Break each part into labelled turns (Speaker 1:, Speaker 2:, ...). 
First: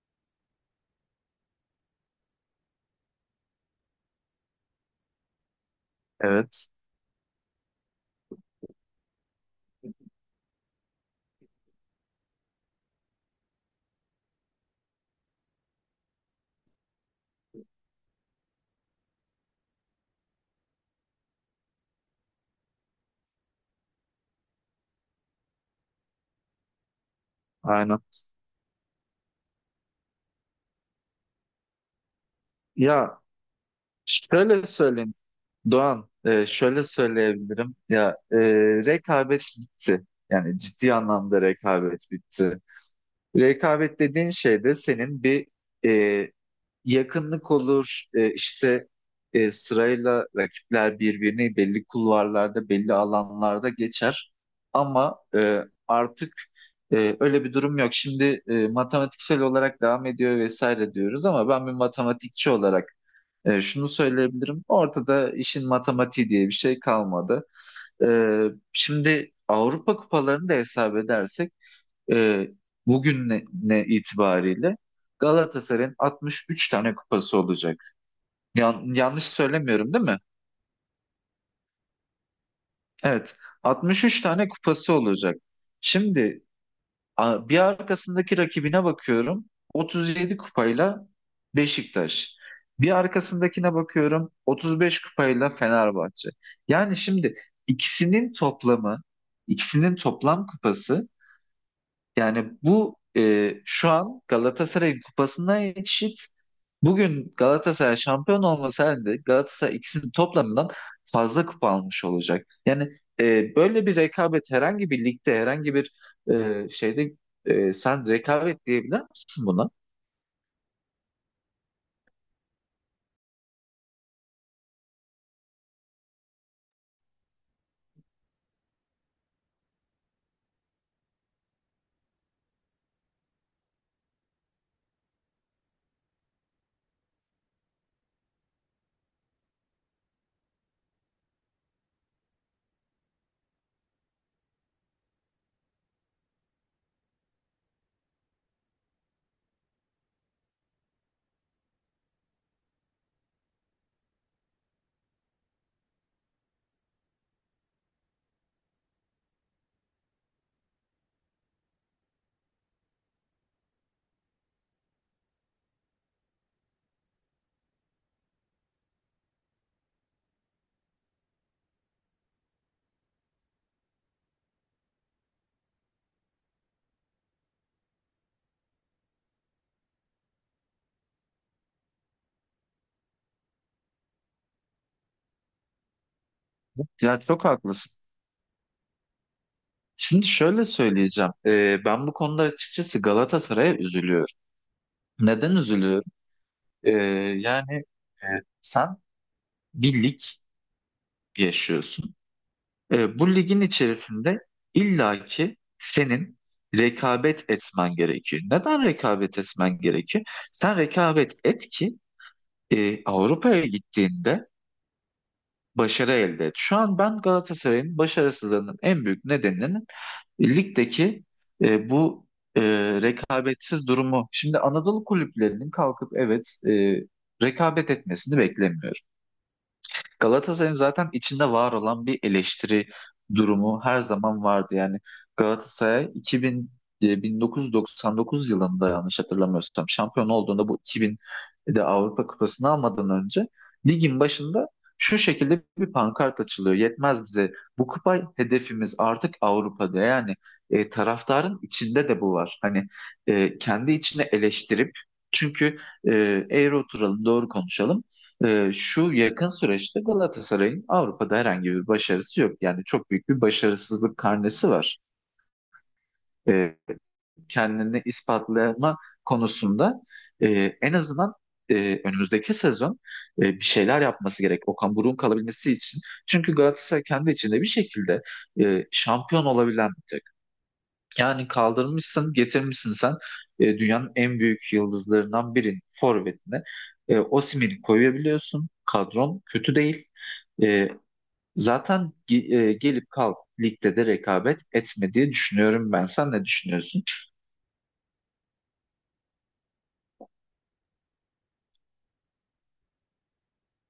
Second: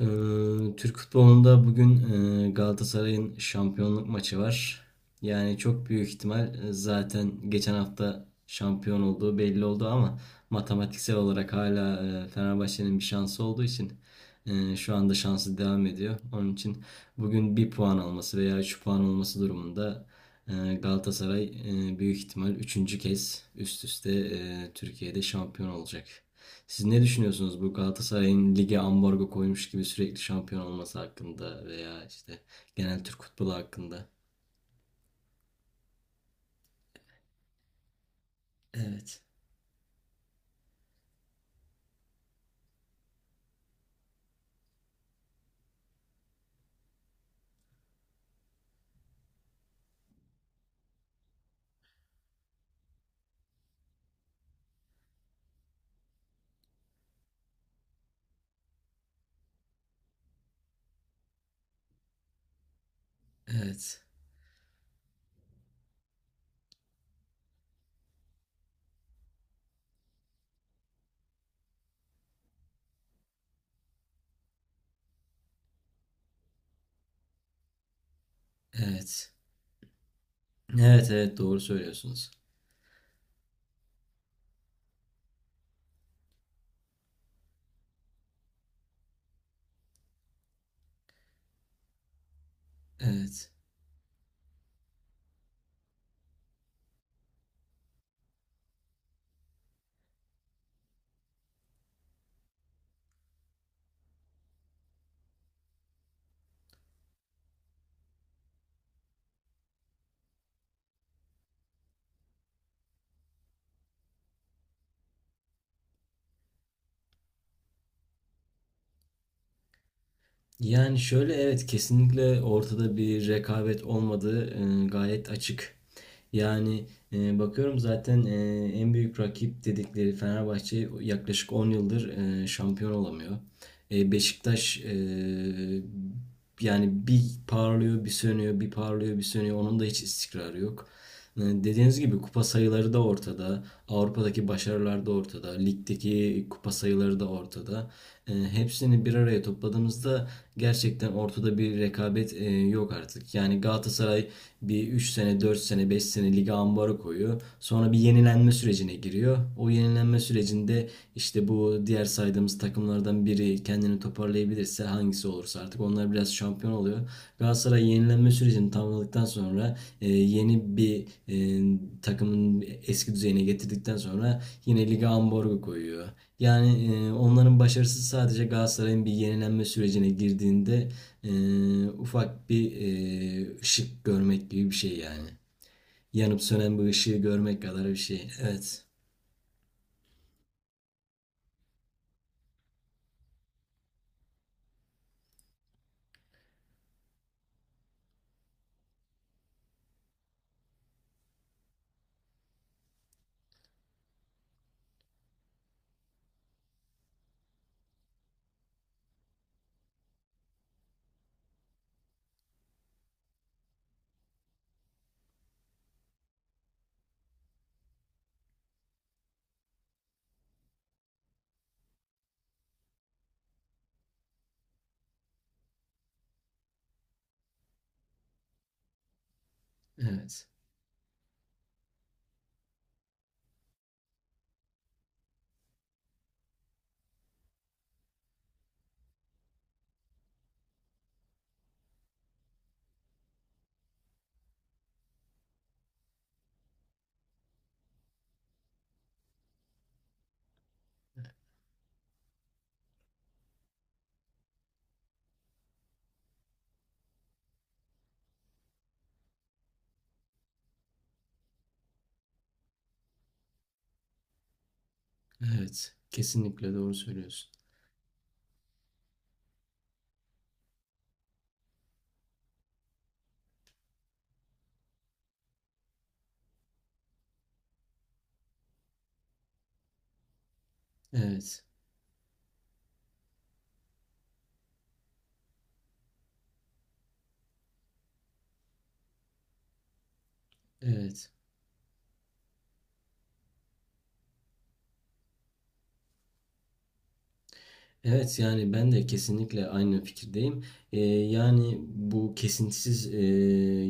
Speaker 1: Ee, Türk futbolunda bugün Galatasaray'ın şampiyonluk maçı var. Yani çok büyük ihtimal
Speaker 2: Evet,
Speaker 1: zaten geçen hafta şampiyon olduğu belli oldu ama matematiksel olarak hala Fenerbahçe'nin bir şansı olduğu için şu anda şansı devam ediyor. Onun için bugün bir puan alması veya 3 puan olması durumunda Galatasaray büyük ihtimal üçüncü kez üst üste Türkiye'de şampiyon olacak. Siz ne düşünüyorsunuz bu
Speaker 2: aynen.
Speaker 1: Galatasaray'ın lige ambargo koymuş gibi sürekli şampiyon olması hakkında veya işte genel
Speaker 2: Ya
Speaker 1: Türk futbolu hakkında?
Speaker 2: şöyle söyleyeyim Doğan, şöyle söyleyebilirim. Ya
Speaker 1: Evet,
Speaker 2: rekabet bitti. Yani ciddi anlamda rekabet bitti. Rekabet dediğin şey de senin bir e, yakınlık olur. İşte sırayla rakipler birbirini belli kulvarlarda, belli alanlarda geçer. Ama artık öyle bir durum yok. Şimdi matematiksel olarak devam ediyor vesaire diyoruz ama ben bir matematikçi olarak şunu
Speaker 1: evet,
Speaker 2: söyleyebilirim. Ortada işin matematiği diye bir şey kalmadı. E, Şimdi Avrupa kupalarını da hesap edersek e, bugün ne itibariyle Galatasaray'ın 63 tane kupası olacak. Yanlış
Speaker 1: evet.
Speaker 2: söylemiyorum değil mi?
Speaker 1: Evet, evet, doğru söylüyorsunuz.
Speaker 2: Evet. 63 tane kupası olacak. Şimdi bir arkasındaki rakibine bakıyorum. 37 kupayla Beşiktaş. Bir
Speaker 1: Evet.
Speaker 2: arkasındakine bakıyorum. 35 kupayla Fenerbahçe. Yani şimdi ikisinin toplamı, ikisinin toplam kupası yani bu şu an Galatasaray'ın kupasına eşit. Bugün Galatasaray şampiyon olması halinde Galatasaray ikisinin toplamından fazla kupa almış olacak. Yani böyle bir rekabet herhangi bir ligde, herhangi bir şeyde sen rekabet diyebilir misin buna?
Speaker 1: Yani şöyle evet, kesinlikle ortada bir rekabet olmadığı gayet açık. Yani bakıyorum zaten. En büyük rakip dedikleri Fenerbahçe yaklaşık 10 yıldır şampiyon olamıyor. E, Beşiktaş, yani bir parlıyor bir sönüyor bir parlıyor bir sönüyor, onun da hiç istikrarı yok. E, dediğiniz gibi kupa sayıları da ortada. Avrupa'daki başarılar da ortada. Ligdeki kupa sayıları da ortada, hepsini bir araya topladığımızda gerçekten ortada bir rekabet yok artık. Yani Galatasaray bir 3 sene, 4 sene, 5 sene lige ambarı koyuyor. Sonra bir yenilenme sürecine giriyor. O yenilenme sürecinde işte bu diğer saydığımız takımlardan biri kendini toparlayabilirse, hangisi olursa artık, onlar biraz şampiyon oluyor. Galatasaray yenilenme sürecini tamamladıktan sonra yeni bir takımın eski düzeyine getirdikten sonra yine lige ambargo koyuyor. Yani onların başarısı sadece Galatasaray'ın bir yenilenme sürecine girdiğinde e, ufak bir ışık görmek gibi bir şey yani. Yanıp sönen bir ışığı
Speaker 2: Ya çok
Speaker 1: görmek kadar bir
Speaker 2: haklısın.
Speaker 1: şey. Evet.
Speaker 2: Şimdi şöyle söyleyeceğim. Ben bu konuda açıkçası Galatasaray'a üzülüyorum. Neden üzülüyorum? E, Yani e, sen bir lig yaşıyorsun. Bu ligin içerisinde illaki senin rekabet etmen gerekiyor. Neden rekabet etmen gerekiyor? Sen rekabet et ki Avrupa'ya gittiğinde başarı elde et. Şu an ben Galatasaray'ın başarısızlığının en büyük nedeninin ligdeki bu e, rekabetsiz durumu. Şimdi Anadolu kulüplerinin kalkıp evet rekabet etmesini beklemiyorum.
Speaker 1: Evet.
Speaker 2: Galatasaray'ın zaten içinde var olan bir eleştiri durumu her zaman vardı. Yani Galatasaray 2000, 1999 yılında yanlış hatırlamıyorsam şampiyon olduğunda bu 2000'de Avrupa Kupası'nı almadan önce ligin başında şu şekilde bir pankart açılıyor. Yetmez bize. Bu kupa hedefimiz artık Avrupa'da. Yani taraftarın içinde de bu var. Hani kendi içine eleştirip çünkü e, eğri oturalım, doğru konuşalım. Şu yakın süreçte Galatasaray'ın Avrupa'da herhangi bir başarısı yok. Yani çok büyük bir başarısızlık karnesi var.
Speaker 1: Evet, kesinlikle
Speaker 2: Ee,
Speaker 1: doğru söylüyorsun.
Speaker 2: Kendini ispatlama konusunda e, en azından e, önümüzdeki sezon bir şeyler yapması gerek. Okan Buruk'un kalabilmesi için. Çünkü Galatasaray kendi içinde bir şekilde şampiyon olabilen bir takım. Yani
Speaker 1: Evet.
Speaker 2: kaldırmışsın, getirmişsin sen dünyanın en büyük yıldızlarından birinin forvetine. Osimhen'i koyabiliyorsun. Kadron kötü değil. E,
Speaker 1: Evet.
Speaker 2: Zaten gelip kalk ligde de rekabet etme diye düşünüyorum ben. Sen ne düşünüyorsun?
Speaker 1: Evet, yani ben de kesinlikle aynı fikirdeyim. Yani bu kesintisiz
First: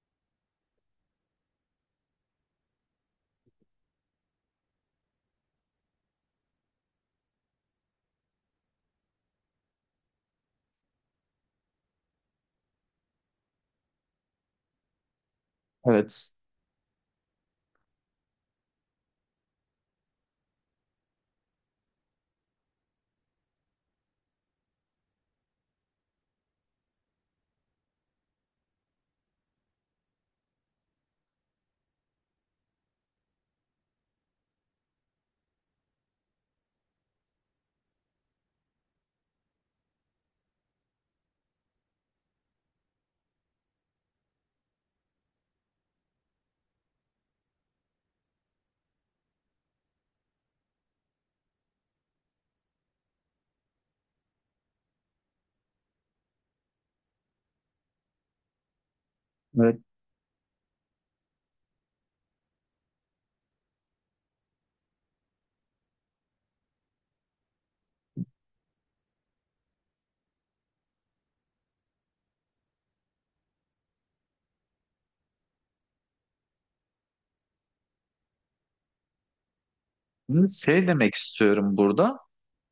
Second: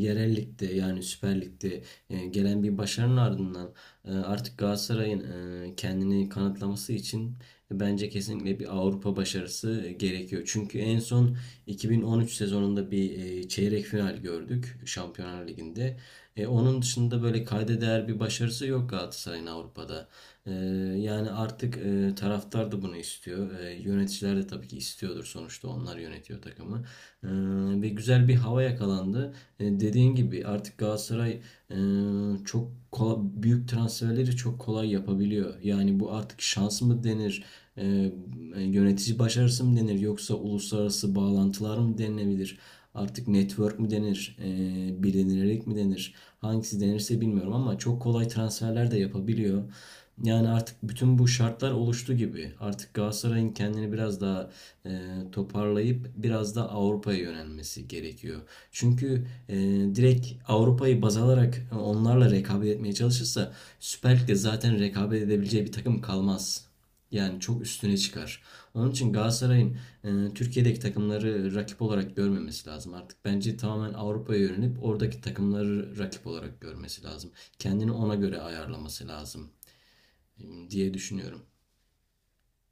Speaker 1: yerel ligde, yani Süper Lig'de gelen bir başarının ardından artık Galatasaray'ın kendini kanıtlaması için bence kesinlikle bir Avrupa başarısı gerekiyor. Çünkü en son 2013 sezonunda bir çeyrek final gördük Şampiyonlar Ligi'nde.
Speaker 2: Evet.
Speaker 1: E, onun dışında böyle kayda değer bir başarısı yok Galatasaray'ın Avrupa'da. Ee, Yani artık taraftar da bunu istiyor. Yöneticiler de tabii ki istiyordur, sonuçta onlar yönetiyor takımı. Ee, Ve güzel bir hava yakalandı. Dediğin gibi artık Galatasaray e, çok kolay, büyük transferleri çok kolay yapabiliyor. Yani bu artık şans mı denir? Ee, Yönetici başarısı mı denir? Yoksa uluslararası bağlantılar mı denilebilir? Artık network mu denir? E, bilinilerek mi denir? Hangisi denirse bilmiyorum ama çok kolay transferler de yapabiliyor. Yani artık bütün bu şartlar oluştu gibi. Artık Galatasaray'ın kendini biraz daha e, toparlayıp biraz da Avrupa'ya yönelmesi gerekiyor. Çünkü
Speaker 2: Evet.
Speaker 1: direkt Avrupa'yı baz alarak onlarla rekabet etmeye çalışırsa Süper Lig'de zaten rekabet edebileceği bir takım kalmaz. Yani çok üstüne çıkar. Onun için Galatasaray'ın Türkiye'deki takımları rakip olarak görmemesi lazım. Artık bence tamamen Avrupa'ya yönelip oradaki takımları rakip olarak görmesi lazım. Kendini ona göre ayarlaması lazım
Speaker 2: Şey
Speaker 1: diye
Speaker 2: demek
Speaker 1: düşünüyorum.
Speaker 2: istiyorum burada.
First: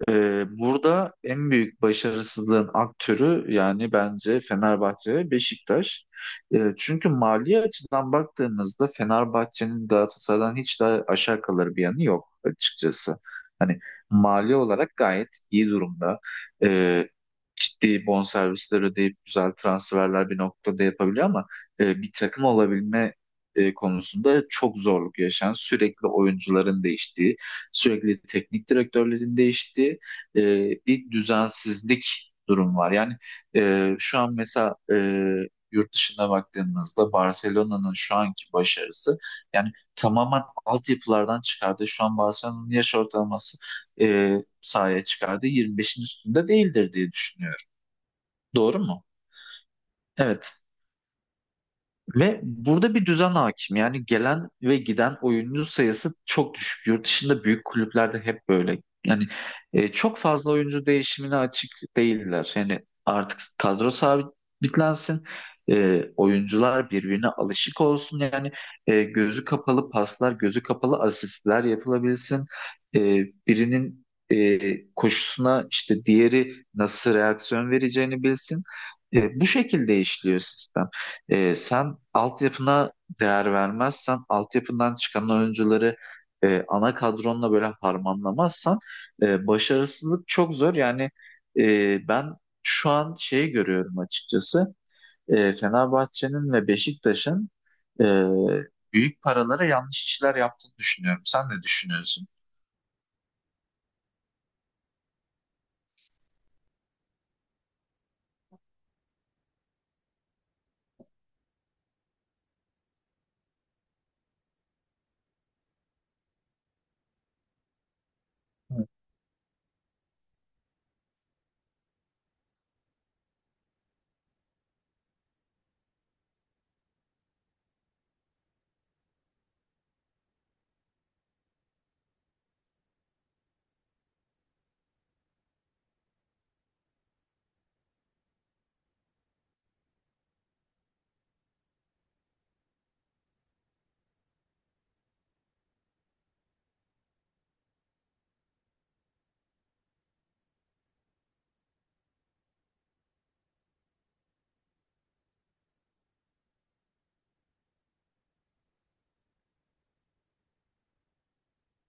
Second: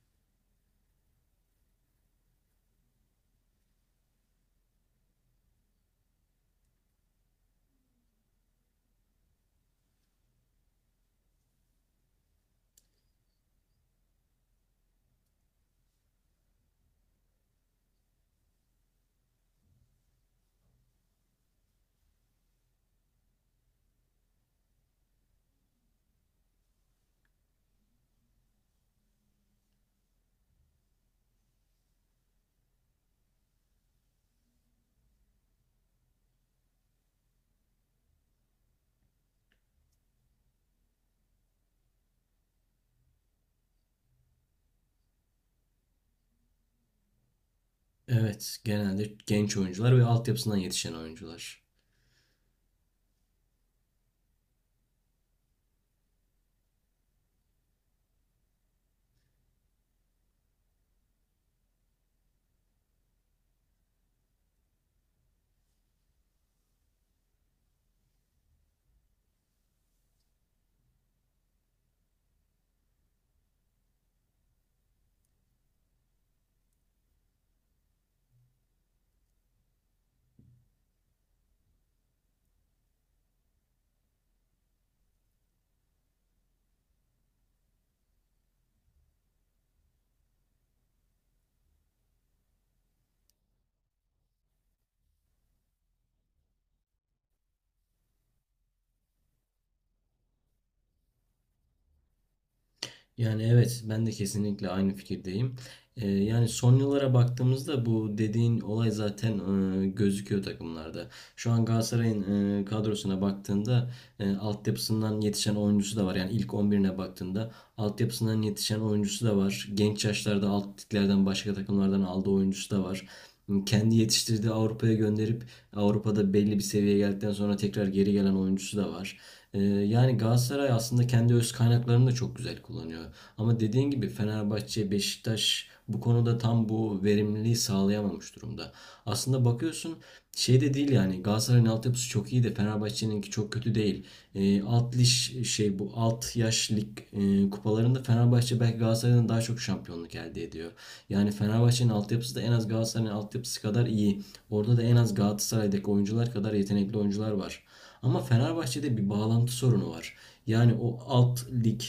Speaker 2: Burada en büyük başarısızlığın aktörü yani bence Fenerbahçe ve Beşiktaş. Çünkü mali açıdan baktığımızda Fenerbahçe'nin Galatasaray'dan hiç daha aşağı kalır bir yanı yok açıkçası. Hani mali olarak gayet iyi durumda. Ee, Ciddi bonservisler ödeyip güzel transferler bir noktada yapabiliyor ama bir takım olabilme konusunda çok zorluk yaşayan, sürekli oyuncuların değiştiği, sürekli teknik direktörlerin değiştiği e, bir düzensizlik durum var. Yani şu an mesela yurt dışına baktığımızda Barcelona'nın şu anki başarısı yani tamamen altyapılardan çıkardı. Şu an Barcelona'nın yaş ortalaması sahaya çıkardığı 25'in üstünde değildir diye düşünüyorum.
Speaker 1: Evet,
Speaker 2: Doğru mu?
Speaker 1: genelde genç oyuncular ve altyapısından
Speaker 2: Evet.
Speaker 1: yetişen oyuncular.
Speaker 2: Ve burada bir düzen hakim. Yani gelen ve giden oyuncu sayısı çok düşük. Yurt dışında büyük kulüplerde hep böyle. Yani çok fazla oyuncu değişimine açık değiller. Yani artık kadro sabitlensin. Oyuncular birbirine alışık olsun. Yani gözü kapalı paslar, gözü kapalı asistler yapılabilsin. E, Birinin koşusuna işte diğeri nasıl reaksiyon vereceğini bilsin. Bu şekilde işliyor sistem. Sen altyapına değer vermezsen, altyapından çıkan oyuncuları ana kadronla böyle harmanlamazsan başarısızlık çok zor. Yani ben şu an şeyi görüyorum açıkçası. Fenerbahçe'nin ve Beşiktaş'ın e, büyük paralara yanlış işler yaptığını düşünüyorum. Sen ne düşünüyorsun?
Speaker 1: Yani evet, ben de kesinlikle aynı fikirdeyim. Yani son yıllara baktığımızda bu dediğin olay zaten gözüküyor takımlarda. Şu an Galatasaray'ın kadrosuna baktığında altyapısından yetişen oyuncusu da var. Yani ilk 11'ine baktığında altyapısından yetişen oyuncusu da var. Genç yaşlarda alt liglerden, başka takımlardan aldığı oyuncusu da var. Kendi yetiştirdiği, Avrupa'ya gönderip Avrupa'da belli bir seviyeye geldikten sonra tekrar geri gelen oyuncusu da var. Yani Galatasaray aslında kendi öz kaynaklarını da çok güzel kullanıyor. Ama dediğin gibi Fenerbahçe, Beşiktaş bu konuda tam bu verimliliği sağlayamamış durumda. Aslında bakıyorsun, şey de değil yani, Galatasaray'ın altyapısı çok iyi de Fenerbahçe'ninki çok kötü değil. Alt liş şey Bu alt yaş lig kupalarında Fenerbahçe belki Galatasaray'dan daha çok şampiyonluk elde ediyor. Yani Fenerbahçe'nin altyapısı da en az Galatasaray'ın altyapısı kadar iyi. Orada da en az Galatasaray'daki oyuncular kadar yetenekli oyuncular var. Ama Fenerbahçe'de bir bağlantı sorunu var. Yani o alt lig,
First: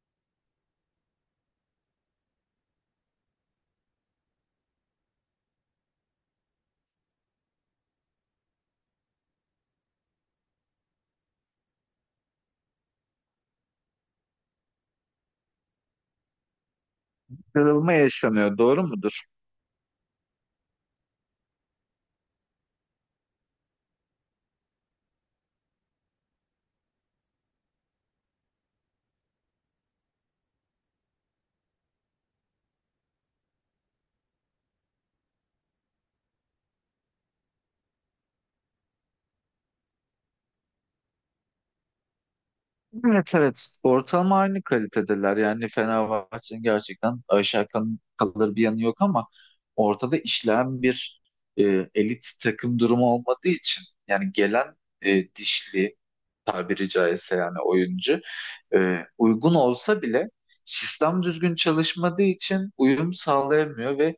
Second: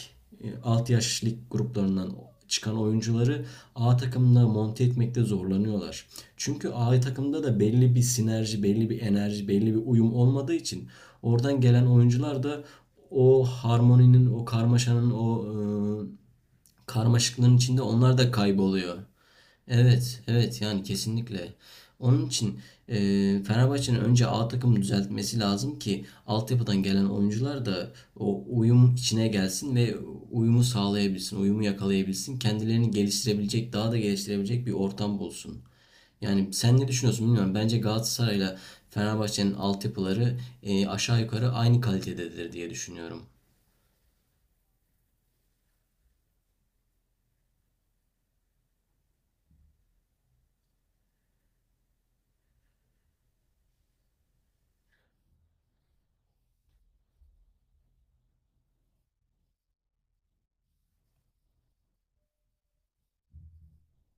Speaker 1: e, alt yaş lig gruplarından çıkan oyuncuları A takımına monte etmekte zorlanıyorlar. Çünkü A takımda da belli bir sinerji, belli bir enerji, belli bir uyum olmadığı için oradan gelen oyuncular da o harmoninin, o karmaşanın, o e, karmaşıklığın içinde
Speaker 2: Kırılma
Speaker 1: onlar da
Speaker 2: yaşanıyor, doğru
Speaker 1: kayboluyor.
Speaker 2: mudur?
Speaker 1: Evet, evet, yani kesinlikle. Onun için e, Fenerbahçe'nin önce A takımı düzeltmesi lazım ki altyapıdan gelen oyuncular da o uyum içine gelsin ve uyumu sağlayabilsin, uyumu yakalayabilsin. Kendilerini geliştirebilecek, daha da geliştirebilecek bir ortam bulsun. Yani sen ne düşünüyorsun bilmiyorum. Bence Galatasaray'la Fenerbahçe'nin altyapıları aşağı yukarı aynı kalitededir diye düşünüyorum.
Speaker 2: Evet, evet, ortalama aynı kalitedeler yani Fenerbahçe'nin gerçekten aşağı kalır bir yanı yok ama ortada işleyen bir e, elit takım durumu olmadığı için yani gelen dişli tabiri caizse yani oyuncu e, uygun olsa bile sistem düzgün çalışmadığı için uyum sağlayamıyor ve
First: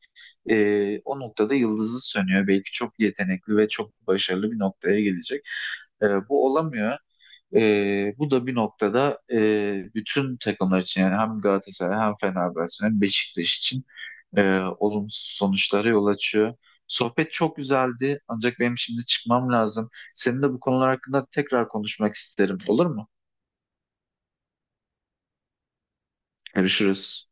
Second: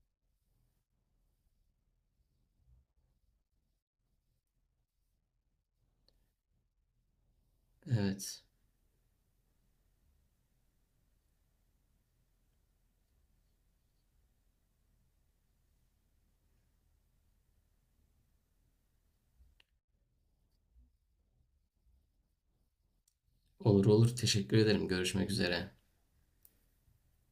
Speaker 2: o noktada yıldızı sönüyor. Belki çok yetenekli ve çok başarılı bir noktaya gelecek. Bu olamıyor. Bu
Speaker 1: Evet.
Speaker 2: da bir noktada bütün takımlar için yani hem Galatasaray hem Fenerbahçe hem Beşiktaş için e, olumsuz sonuçlara yol açıyor. Sohbet çok güzeldi ancak benim şimdi çıkmam lazım. Seninle bu konular hakkında tekrar konuşmak isterim. Olur mu?
Speaker 1: Olur olur. Teşekkür ederim. Görüşmek üzere.
Speaker 2: Görüşürüz.